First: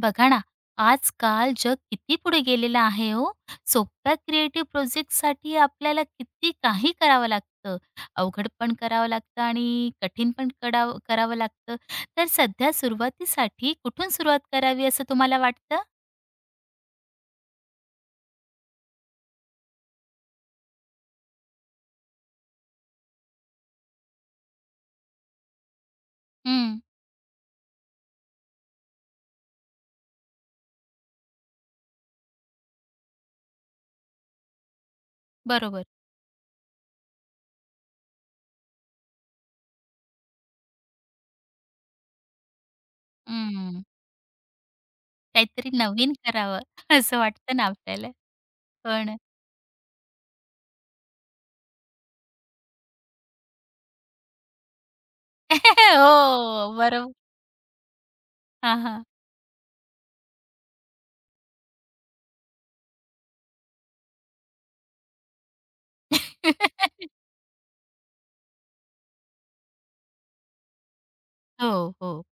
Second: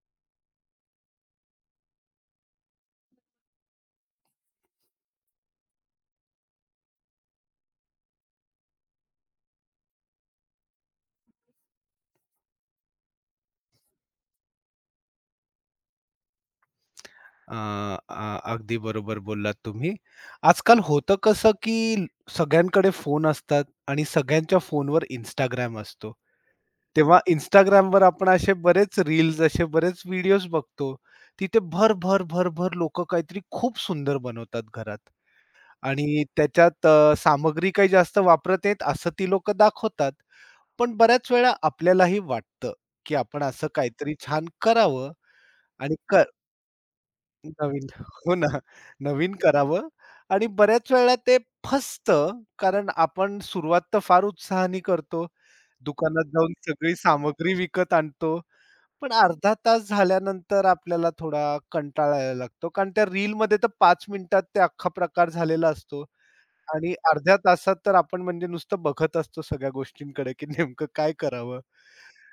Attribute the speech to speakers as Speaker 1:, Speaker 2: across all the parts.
Speaker 1: बघा ना, आजकाल जग किती पुढे गेलेलं आहे हो. सोप्या क्रिएटिव्ह प्रोजेक्टसाठी आपल्याला किती काही करावं लागतं. अवघड पण करावं लागतं आणि कठीण पण करावं करावं लागतं. तर सध्या सुरुवातीसाठी कुठून सुरुवात करावी असं तुम्हाला वाटतं?
Speaker 2: अ, अ, अगदी बरोबर बोललात तुम्ही. आजकाल होतं कसं, की सगळ्यांकडे फोन असतात आणि सगळ्यांच्या फोनवर Instagram असतो.
Speaker 1: हं,
Speaker 2: तेव्हा Instagramवर आपण असे बरेच रील्स, असे बरेच व्हिडिओज बघतो. तिथे भर लोकं काहीतरी खूप सुंदर बनवतात घरात
Speaker 1: बरोबर.
Speaker 2: आणि त्याच्यात सामग्री काही जास्त वापरत आहेत असं ती लोकं दाखवतात. पण बऱ्याच वेळा आपल्यालाही वाटतं, की आपण असं
Speaker 1: हं,
Speaker 2: काहीतरी छान करावं
Speaker 1: काहीतरी
Speaker 2: आणि
Speaker 1: नवीन करावं असं वाटतं ना
Speaker 2: नवीन
Speaker 1: आपल्याला.
Speaker 2: हो ना.
Speaker 1: हो ना.
Speaker 2: नवीन करावं आणि बऱ्याच वेळेला ते फसतं, कारण आपण सुरुवात तर फार उत्साहाने करतो. दुकानात जाऊन
Speaker 1: हो,
Speaker 2: सगळी
Speaker 1: बरोबर.
Speaker 2: सामग्री विकत आणतो.
Speaker 1: हां, हां.
Speaker 2: पण अर्धा तास झाल्यानंतर आपल्याला थोडा कंटाळा यायला लागतो. कारण त्या रीलमध्ये तर 5 मिनिटात ते अख्खा प्रकार झालेला असतो आणि अर्ध्या तासात तर आपण म्हणजे नुसतं बघत असतो सगळ्या गोष्टींकडे, की नेमकं काय करावं?
Speaker 1: हो, हो.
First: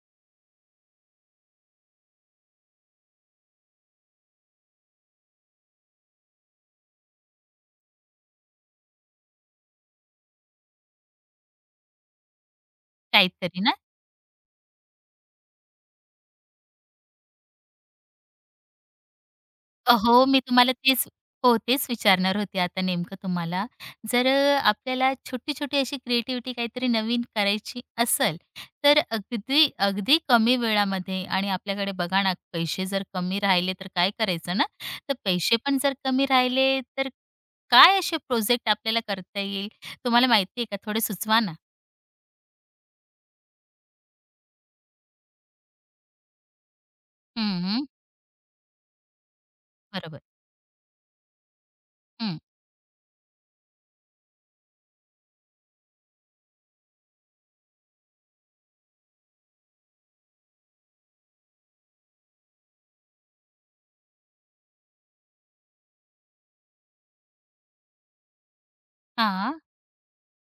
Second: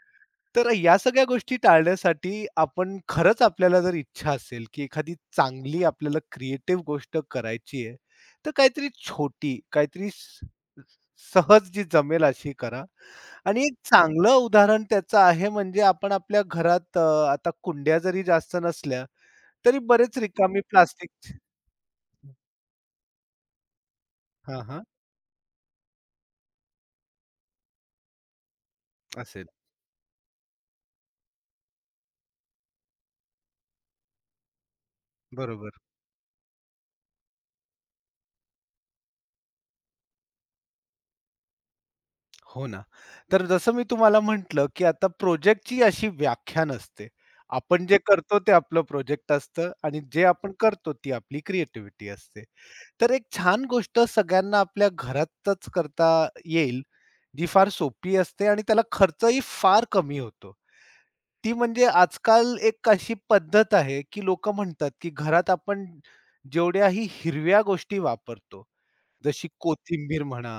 Speaker 2: तर या सगळ्या गोष्टी टाळण्यासाठी आपण खरंच आपल्याला जर इच्छा असेल, की एखादी चांगली आपल्याला क्रिएटिव्ह गोष्ट करायची आहे, तर काहीतरी छोटी, काहीतरी स सहज जी जमेल अशी करा आणि
Speaker 1: काहीतरी
Speaker 2: एक
Speaker 1: ना.
Speaker 2: चांगलं उदाहरण त्याचं आहे म्हणजे आपण आपल्या घरात आता कुंड्या जरी जास्त नसल्या, तरी बरेच
Speaker 1: हो, मी
Speaker 2: रिकामी
Speaker 1: तुम्हाला तेच
Speaker 2: प्लास्टिकची
Speaker 1: हो, तेच विचारणार होते आता नेमकं तुम्हाला. जर
Speaker 2: हां, हां.
Speaker 1: आपल्याला छोटी-छोटी अशी क्रिएटिव्हिटी काहीतरी नवीन करायची असेल, तर
Speaker 2: असेल.
Speaker 1: अगदी अगदी कमी वेळामध्ये आणि आपल्याकडे बघा ना, पैसे जर कमी राहिले तर काय करायचं ना? तर पैसे पण
Speaker 2: बरोबर.
Speaker 1: जर कमी राहिले, तर काय असे प्रोजेक्ट आपल्याला करता येईल? तुम्हाला माहिती आहे का? थोडे सुचवा ना?
Speaker 2: हो ना. तर जसं मी तुम्हाला म्हटलं, की आता प्रोजेक्टची अशी व्याख्या नसते.
Speaker 1: हं,
Speaker 2: आपण
Speaker 1: हं.
Speaker 2: जे करतो ते आपलं प्रोजेक्ट असतं आणि
Speaker 1: बरोबर.
Speaker 2: जे आपण करतो ती आपली क्रिएटिव्हिटी
Speaker 1: हं.
Speaker 2: असते. तर एक छान गोष्ट सगळ्यांना आपल्या घरातच करता येईल, जी फार सोपी असते आणि त्याला खर्चही फार कमी होतो. ती म्हणजे आजकाल एक अशी पद्धत आहे, की लोकं म्हणतात, की घरात आपण जेवढ्याही हिरव्या गोष्टी वापरतो जशी
Speaker 1: हां,
Speaker 2: कोथिंबीर म्हणा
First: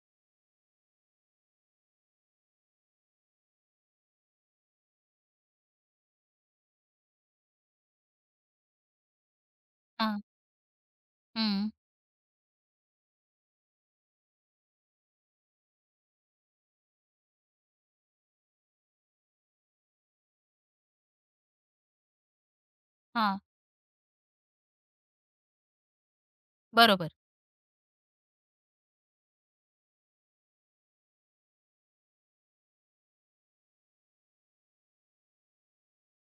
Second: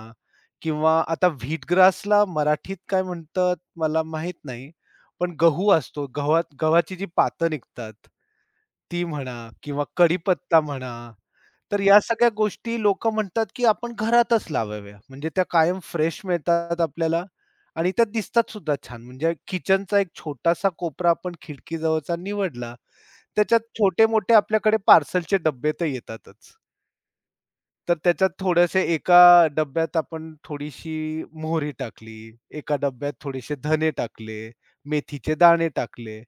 Speaker 2: किंवा आता व्हीटग्रासला मराठीत काय म्हणतात मला माहित नाही. पण गहू असतो. गव्हात गव्हाची जी पातं निघतात, ती म्हणा किंवा
Speaker 1: हां.
Speaker 2: कढीपत्ता म्हणा.
Speaker 1: हं.
Speaker 2: तर या सगळ्या गोष्टी लोकं म्हणतात, की आपण घरातच लावाव्या. म्हणजे त्या कायम फ्रेश मिळतात आपल्याला आणि त्या दिसतात सुद्धा छान. म्हणजे किचनचा एक छोटासा कोपरा आपण खिडकीजवळचा निवडला,
Speaker 1: हां.
Speaker 2: त्याच्यात छोटे-मोठे आपल्याकडे पार्सलचे डब्बे तर येतातच.
Speaker 1: बरोबर,
Speaker 2: तर त्याच्यात थोडेसे एका डब्यात आपण थोडीशी मोहरी टाकली, एका डब्यात थोडेसे धने टाकले, मेथीचे दाणे टाकले.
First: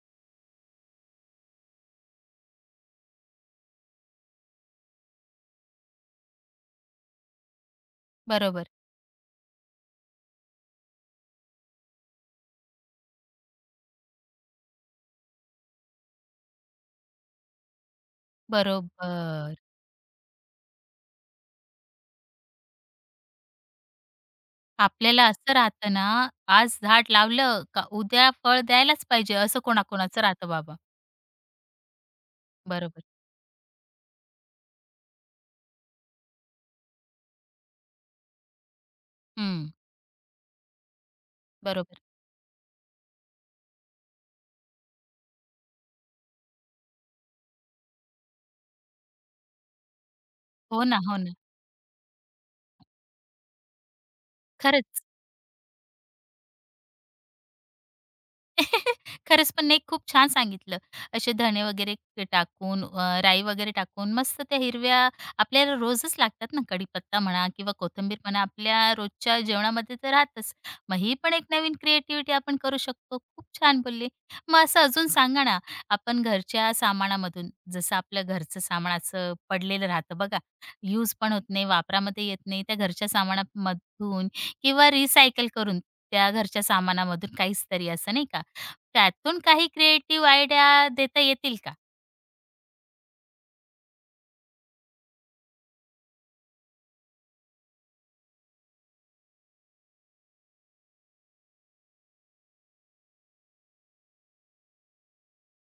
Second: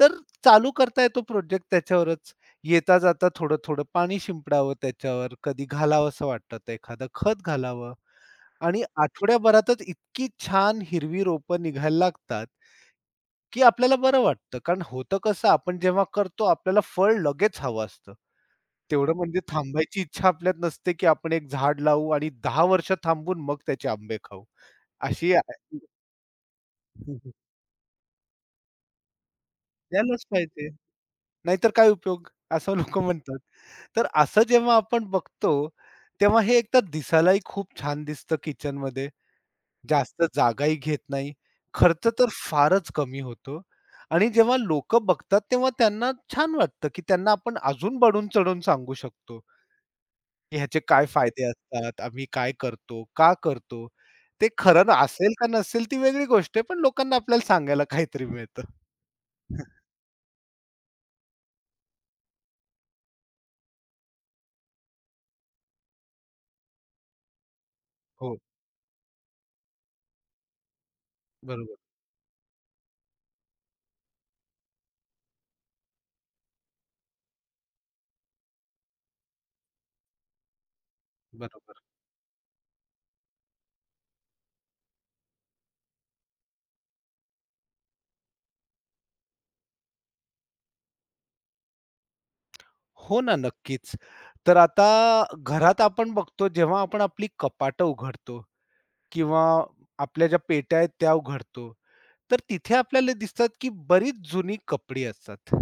Speaker 2: तर चालू करता येतो प्रोजेक्ट त्याच्यावरच. येता-जाता थोडं-थोडं पाणी शिंपडावं त्याच्यावर, कधी घालावसं वाटतं तर एखादं खत घालावं
Speaker 1: बरोबर,
Speaker 2: आणि आठवड्याभरातच इतकी छान हिरवी रोपं निघायला लागतात, की आपल्याला बरं वाटतं. कारण होतं कसं आपण जेव्हा करतो आपल्याला फळ लगेच हवं असतं. तेवढं म्हणजे
Speaker 1: बरोबर.
Speaker 2: थांबायची इच्छा आपल्यात नसते, की आपण एक झाड लावू आणि 10 वर्ष थांबून मग त्याचे आंबे खाऊ.
Speaker 1: आपल्याला
Speaker 2: अशी आ-
Speaker 1: असं राहतं ना, आज झाड लावलं का उद्या फळ द्यायलाच पाहिजे, असं कोणाकोणाचं
Speaker 2: द्यायलाच
Speaker 1: राहतं
Speaker 2: पाहिजे.
Speaker 1: बाबा.
Speaker 2: नाहीतर काय उपयोग? असं
Speaker 1: बरोबर.
Speaker 2: लोकं म्हणतात. तर असं जेव्हा आपण बघतो, तेव्हा हे एकतर दिसायलाही खूप छान दिसतं किचनमध्ये.
Speaker 1: हं,
Speaker 2: जास्त जागाही घेत नाही.
Speaker 1: बरोबर.
Speaker 2: खर्च तर फारच कमी होतो आणि जेव्हा लोकं बघतात, तेव्हा त्यांना छान वाटतं, की त्यांना आपण अजून बढून-चढून सांगू शकतो. ह्याचे
Speaker 1: हो ना,
Speaker 2: काय
Speaker 1: हो ना.
Speaker 2: फायदे असतात, आम्ही काय करतो, का करतो? ते खरं ना
Speaker 1: खरंच.
Speaker 2: असेल का नसेल ती वेगळी गोष्ट आहे, पण लोकांना आपल्याला सांगायला काहीतरी मिळतं.
Speaker 1: खरंच पण नाही खूप छान सांगितलं. असे धणे वगैरे टाकून राई वगैरे टाकून मस्त त्या हिरव्या आपल्याला रोजच लागतात ना कढीपत्ता म्हणा किंवा कोथिंबीर
Speaker 2: हो,
Speaker 1: म्हणा आपल्या रोजच्या जेवणामध्ये तर राहतच. मग ही पण एक नवीन
Speaker 2: बरोबर,
Speaker 1: क्रिएटिव्हिटी आपण करू शकतो. खूप छान बोलले. मग असं अजून सांगा ना, आपण घरच्या सामानामधून जसं आपलं घरचं सामान असं पडलेलं राहतं बघा, यूज पण होत नाही,
Speaker 2: बरोबर.
Speaker 1: वापरामध्ये येत नाही. त्या घरच्या सामानामधून किंवा रिसायकल करून त्या घरच्या सामानामधून काहीच तरी असं नाही का, त्यातून काही क्रिएटिव्ह आयडिया देता येतील का?
Speaker 2: हो ना, नक्कीच. तर आता घरात आपण बघतो जेव्हा आपण आपली कपाटं उघडतो किंवा आपल्या ज्या पेट्या आहेत त्या उघडतो, तर तिथे आपल्याला दिसतात की बरीच जुनी कपडी असतात.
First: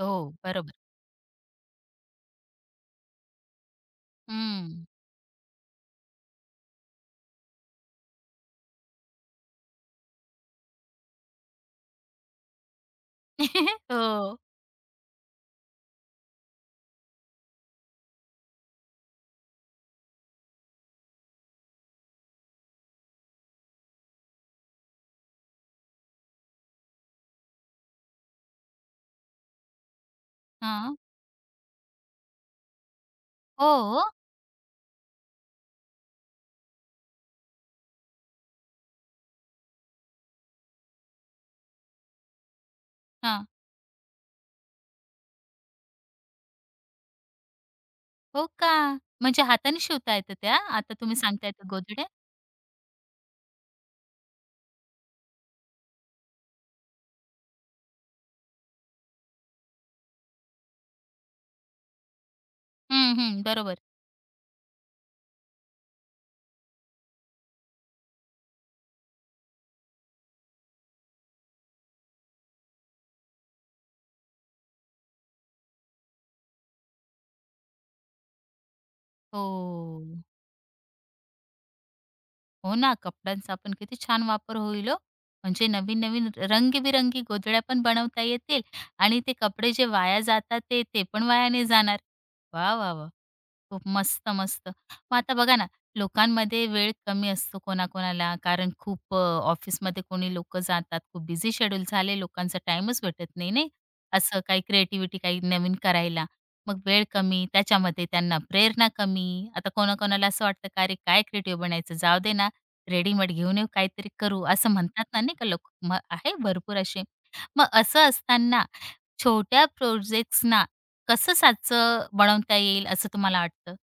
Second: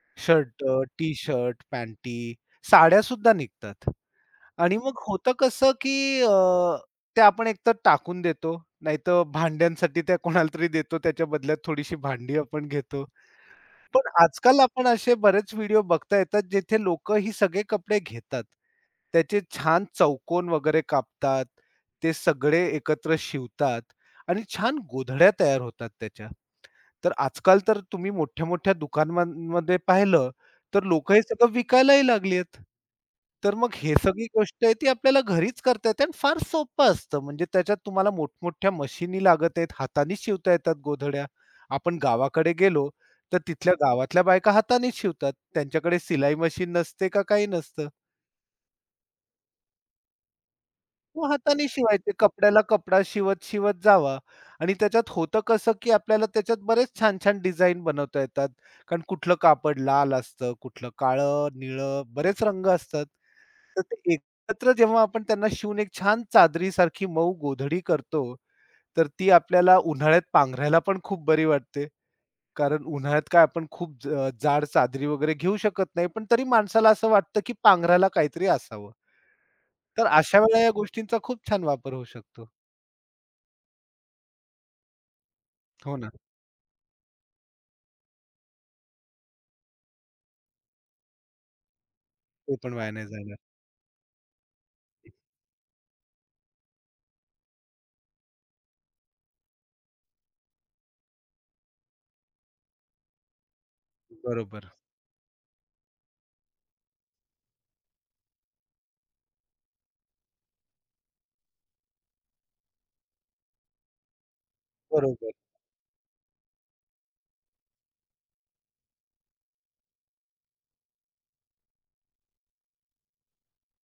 Speaker 1: हो,
Speaker 2: शर्ट,
Speaker 1: बरोबर.
Speaker 2: टी-शर्ट, पॅन्टी, साड्या सुद्धा निघतात.
Speaker 1: हं.
Speaker 2: आणि मग होतं कसं, की त्या आपण एकतर टाकून देतो, नाहीतर भांड्यांसाठी त्या कोणाला तरी देतो. त्याच्या बदल्यात थोडीशी भांडी आपण घेतो. पण
Speaker 1: हो.
Speaker 2: आजकाल आपण असे बरेच व्हिडिओ बघता येतात, जेथे लोकं ही सगळे कपडे घेतात. त्याचे छान चौकोन वगैरे कापतात. ते सगळे एकत्र शिवतात आणि छान गोधड्या तयार होतात त्याच्या. तर आजकाल तर तुम्ही मोठ्या-मोठ्या दुकानांमध्ये पाहिलं, तर
Speaker 1: हां.
Speaker 2: लोकं हे सगळं विकायलाही लागली आहेत. तर मग हे
Speaker 1: हो?
Speaker 2: सगळी गोष्ट आहे ती आपल्याला घरीच करता येते आणि फार सोपं असतं. म्हणजे त्याच्यात तुम्हाला मोठमोठ्या मशिनी लागत आहेत, हातानेच शिवता येतात गोधड्या. आपण गावाकडे गेलो, तर
Speaker 1: हां.
Speaker 2: तिथल्या गावातल्या बायका हातानेच शिवतात. त्यांच्याकडे सिलाई मशीन नसते का काही नसतं.
Speaker 1: हो का? म्हणजे हाताने शिवता येतं त्या? आता तुम्ही
Speaker 2: हो,
Speaker 1: सांगताय
Speaker 2: हाताने
Speaker 1: त्या गोधड्या?
Speaker 2: शिवायचे. कपड्याला कपडा शिवत जावा आणि त्याच्यात होतं कसं, की आपल्याला त्याच्यात बरेच छान-छान डिझाइन बनवता येतात. कारण कुठलं कापड लाल असतं, कुठलं काळं, निळं बरेच रंग असतात.
Speaker 1: हं, हं. बरोबर.
Speaker 2: तर ते एकत्र जेव्हा आपण त्यांना शिवून एक छान चादरीसारखी मऊ गोधडी करतो, तर ती आपल्याला उन्हाळ्यात पांघरायला पण खूप बरी वाटते. कारण उन्हाळ्यात काय आपण खूप जाड चादरी वगैरे घेऊ शकत नाही. पण तरी माणसाला असं वाटतं, की पांघरायला काहीतरी असावं. तर
Speaker 1: हो.
Speaker 2: अशा वेळेला या गोष्टींचा खूप छान वापर होऊ शकतो.
Speaker 1: हो ना, कपड्यांचा पण किती छान वापर होईल हो. म्हणजे
Speaker 2: हो ना,
Speaker 1: नवीन-नवीन रंगीबिरंगी गोधड्या पण बनवता येतील आणि ते कपडे जे वाया जातात ते पण वाया नाही जाणार.
Speaker 2: ते पण
Speaker 1: वाह,
Speaker 2: वाया
Speaker 1: वाह,
Speaker 2: नाही
Speaker 1: वाह!
Speaker 2: जाणार.
Speaker 1: खूप मस्त, मस्त. मग आता बघा ना, लोकांमध्ये वेळ कमी असतो कोणाकोणाला, कारण खूप ऑफिसमध्ये कोणी लोकं जातात, खूप बिझी शेड्यूल झाले, लोकांचा टाईमच भेटत नाही, नाही? असं काही
Speaker 2: बरोबर.
Speaker 1: क्रिएटिव्हिटी काही नवीन करायला. मग वेळ कमी, त्याच्यामध्ये त्यांना प्रेरणा कमी. आता कोणाकोणाला असं वाटतं, "का रे, काय क्रिएटिव्ह बनायचं? जाऊ दे ना, रेडीमेड घेऊन येऊ, काहीतरी करू." असं म्हणतात ना,
Speaker 2: बरोबर.
Speaker 1: नाही का लोक मग आहे भरपूर असे. मग असं असताना छोट्या प्रोजेक्ट्सना कसं साचं बनवता येईल असं तुम्हाला वाटतं?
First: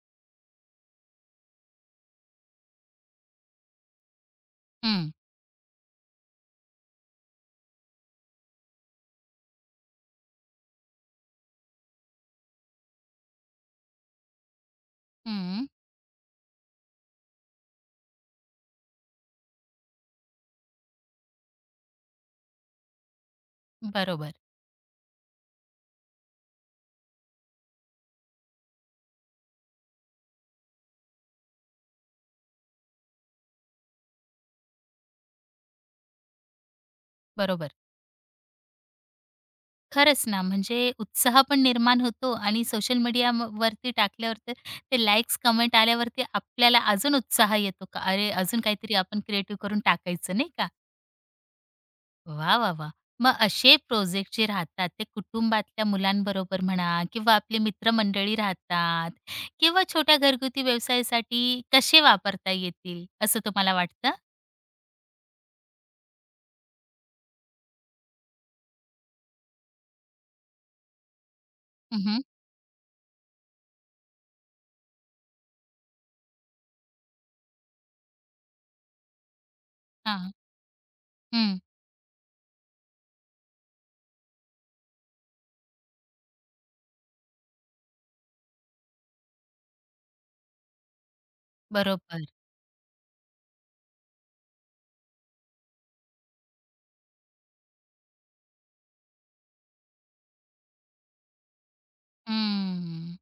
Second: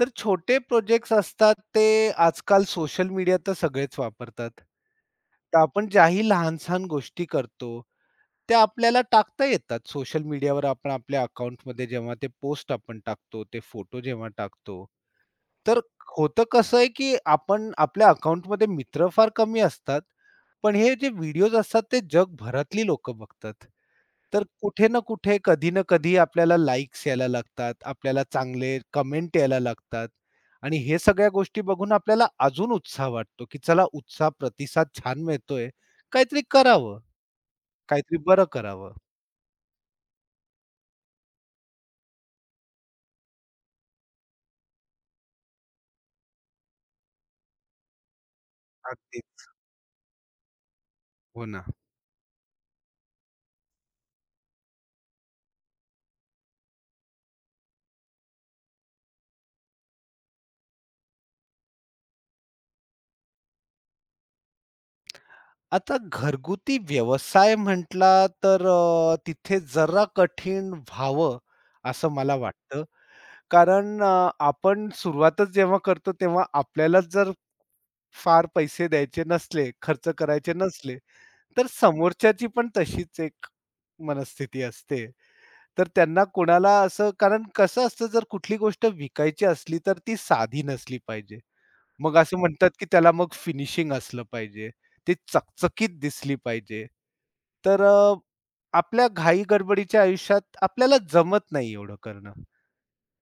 Speaker 2: तर छोटे प्रोजेक्ट्स असतात ते आजकाल सोशल मीडिया तर सगळेच वापरतात.
Speaker 1: हं,
Speaker 2: तर आपण ज्याही लहान-सहान गोष्टी करतो, त्या आपल्याला टाकता येतात. सोशल मीडियावर आपण आपल्या अकाउंटमध्ये जेव्हा ते पोस्ट आपण टाकतो, ते फोटो जेव्हा टाकतो.
Speaker 1: हं.
Speaker 2: तर होतं कसं आहे, की आपण आपल्या अकाउंटमध्ये मित्र फार कमी असतात. पण हे जे व्हिडिओज असतात ते जगभरातली लोकं बघतात.
Speaker 1: बरोबर,
Speaker 2: तर कुठे ना कुठे, कधी ना कधी आपल्याला लाइक्स यायला लागतात, आपल्याला चांगले कमेंट यायला लागतात आणि हे सगळ्या गोष्टी बघून आपल्याला अजून उत्साह वाटतो, की चला उत्साह प्रतिसाद छान मिळतोय. काहीतरी करावं,
Speaker 1: बरोबर.
Speaker 2: काहीतरी बरं करावं.
Speaker 1: खरंच ना, म्हणजे उत्साह पण निर्माण होतो आणि सोशल मीडियावरती टाकल्यावर तर ते लाइक्स, कमेंट आल्यावरती आपल्याला अजून उत्साह येतो का अरे, अजून काहीतरी
Speaker 2: अगदी.
Speaker 1: आपण क्रिएटिव्ह करून टाकायचं, नाही का?
Speaker 2: हो ना.
Speaker 1: वा, वा, वा, मग असे प्रोजेक्ट जे राहतात, ते कुटुंबातल्या मुलांबरोबर म्हणा किंवा आपली मित्रमंडळी राहतात किंवा छोट्या घरगुती व्यवसायासाठी कसे वापरता येतील, असं तुम्हाला वाटतं?
Speaker 2: आता घरगुती व्यवसाय म्हटला तर तिथे जरा कठीण व्हावं
Speaker 1: हं,
Speaker 2: असं
Speaker 1: हं.
Speaker 2: मला वाटतं. कारण आपण सुरुवातच जेव्हा करतो तेव्हा आपल्यालाच जर फार पैसे द्यायचे नसले, खर्च करायचे नसले,
Speaker 1: हं.
Speaker 2: तर समोरच्याची पण तशीच एक मनस्थिती असते. तर त्यांना कोणाला असं कारण कसं असतं जर कुठली गोष्ट विकायची असली तर ती साधी नसली पाहिजे. मग
Speaker 1: बरोबर.
Speaker 2: असं म्हणतात, की त्याला मग फिनिशिंग असलं पाहिजे. ती चकचकीत दिसली पाहिजे. तर अ, आपल्या घाई-गडबडीच्या आयुष्यात आपल्याला जमत नाही एवढं करणं.
Speaker 1: हं.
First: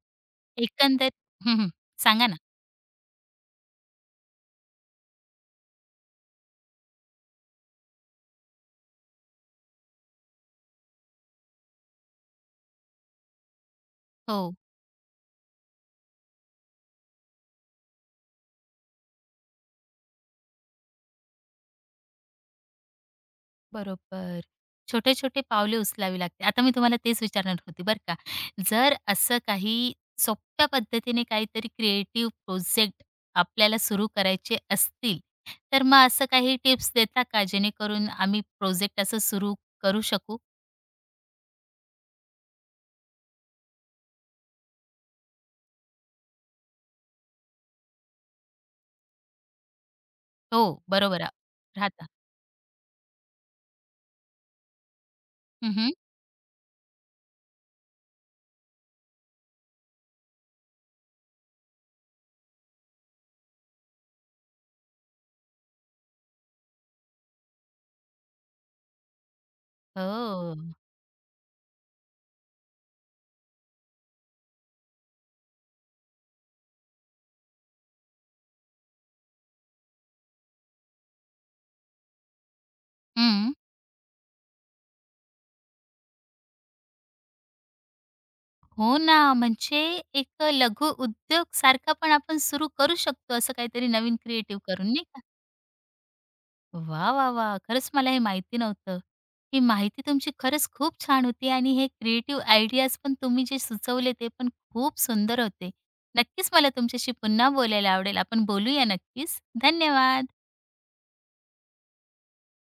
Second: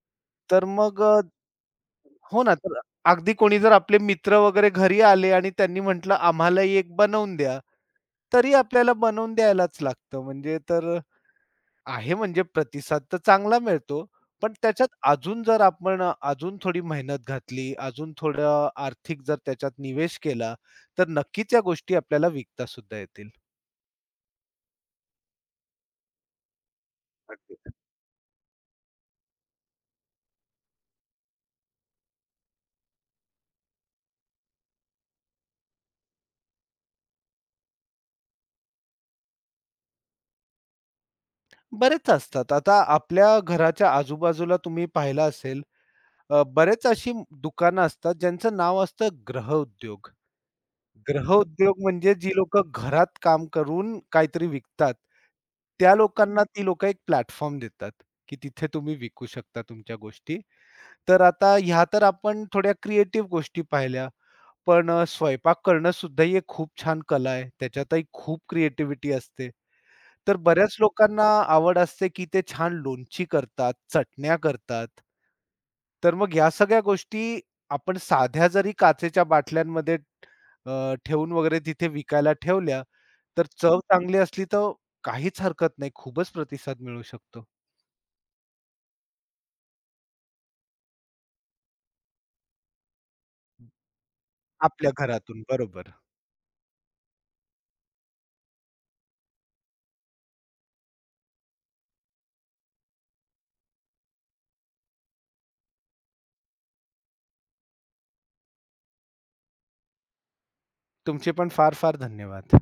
Speaker 2: तर मग
Speaker 1: एकंदर
Speaker 2: अ,
Speaker 1: हं, हं. सांगा ना.
Speaker 2: हो ना, तर अगदी कोणी जर आपले मित्र वगैरे घरी आले आणि त्यांनी म्हटलं, "आम्हालाही एक बनवून द्या." तरी आपल्याला बनवून द्यायलाच लागतं. म्हणजे तर आहे म्हणजे प्रतिसाद तर चांगला मिळतो. पण
Speaker 1: हो,
Speaker 2: त्याच्यात अजून जर आपण अजून थोडी मेहनत घातली, अजून थोडं आर्थिक जर त्याच्यात निवेश केला, तर नक्कीच या गोष्टी आपल्याला विकता सुद्धा येतील.
Speaker 1: बरोबर. छोटे-छोटे पावले उचलावी लागते. आता मी तुम्हाला तेच विचारणार
Speaker 2: अगदी.
Speaker 1: होती बरं का. जर असं काही सोप्या पद्धतीने काहीतरी क्रिएटिव्ह प्रोजेक्ट आपल्याला सुरू करायचे असतील, तर मग असं काही टिप्स देता का जेणेकरून आम्ही प्रोजेक्ट असं सुरू करू शकू?
Speaker 2: बरेच असतात. आता आपल्या घराच्या आजूबाजूला तुम्ही पाहिलं असेल, बरेच अशी दुकानं असतात ज्यांचं नाव असतं गृहउद्योग.
Speaker 1: हो, बरोबर.
Speaker 2: ग्रह उद्योग
Speaker 1: राहता.
Speaker 2: म्हणजे जी लोकं घरात काम करून काहीतरी विकतात,
Speaker 1: हं, हं.
Speaker 2: त्या लोकांना ती लोकं एक प्लॅटफॉर्म देतात, की तिथे तुम्ही विकू शकता तुमच्या गोष्टी. तर आता ह्या तर आपण थोड्या क्रिएटिव्ह गोष्टी पाहिल्या. पण स्वयंपाक करणं सुद्धा ही एक खूप छान कला आहे. त्याच्यातही खूप क्रिएटिव्हिटी असते. तर
Speaker 1: हो.
Speaker 2: बऱ्याच लोकांना आवड असते, की ते छान लोणची करतात, चटण्या करतात. तर मग या सगळ्या गोष्टी आपण साध्या जरी काचेच्या बाटल्यांमध्ये ठेवून वगैरे तिथे विकायला ठेवल्या, तर
Speaker 1: हं.
Speaker 2: चव चांगली असली तर काहीच हरकत नाही. खूपच प्रतिसाद मिळू शकतो
Speaker 1: हो ना, म्हणजे एक लघु उद्योग सारखा पण आपण सुरू करू शकतो, असं काहीतरी नवीन क्रिएटिव्ह करून,
Speaker 2: आपल्या
Speaker 1: नाही का?
Speaker 2: घरातून. बरोबर.
Speaker 1: वा, वा, वाह! खरंच मला हे माहिती नव्हतं. ही माहिती तुमची खरंच खूप छान होती आणि हे क्रिएटिव्ह आयडियाज पण तुम्ही जे सुचवले ते पण खूप सुंदर होते. नक्कीच मला तुमच्याशी पुन्हा बोलायला आवडेल. आपण बोलूया नक्कीच. धन्यवाद.
Speaker 2: तुमचे पण फार-फार धन्यवाद.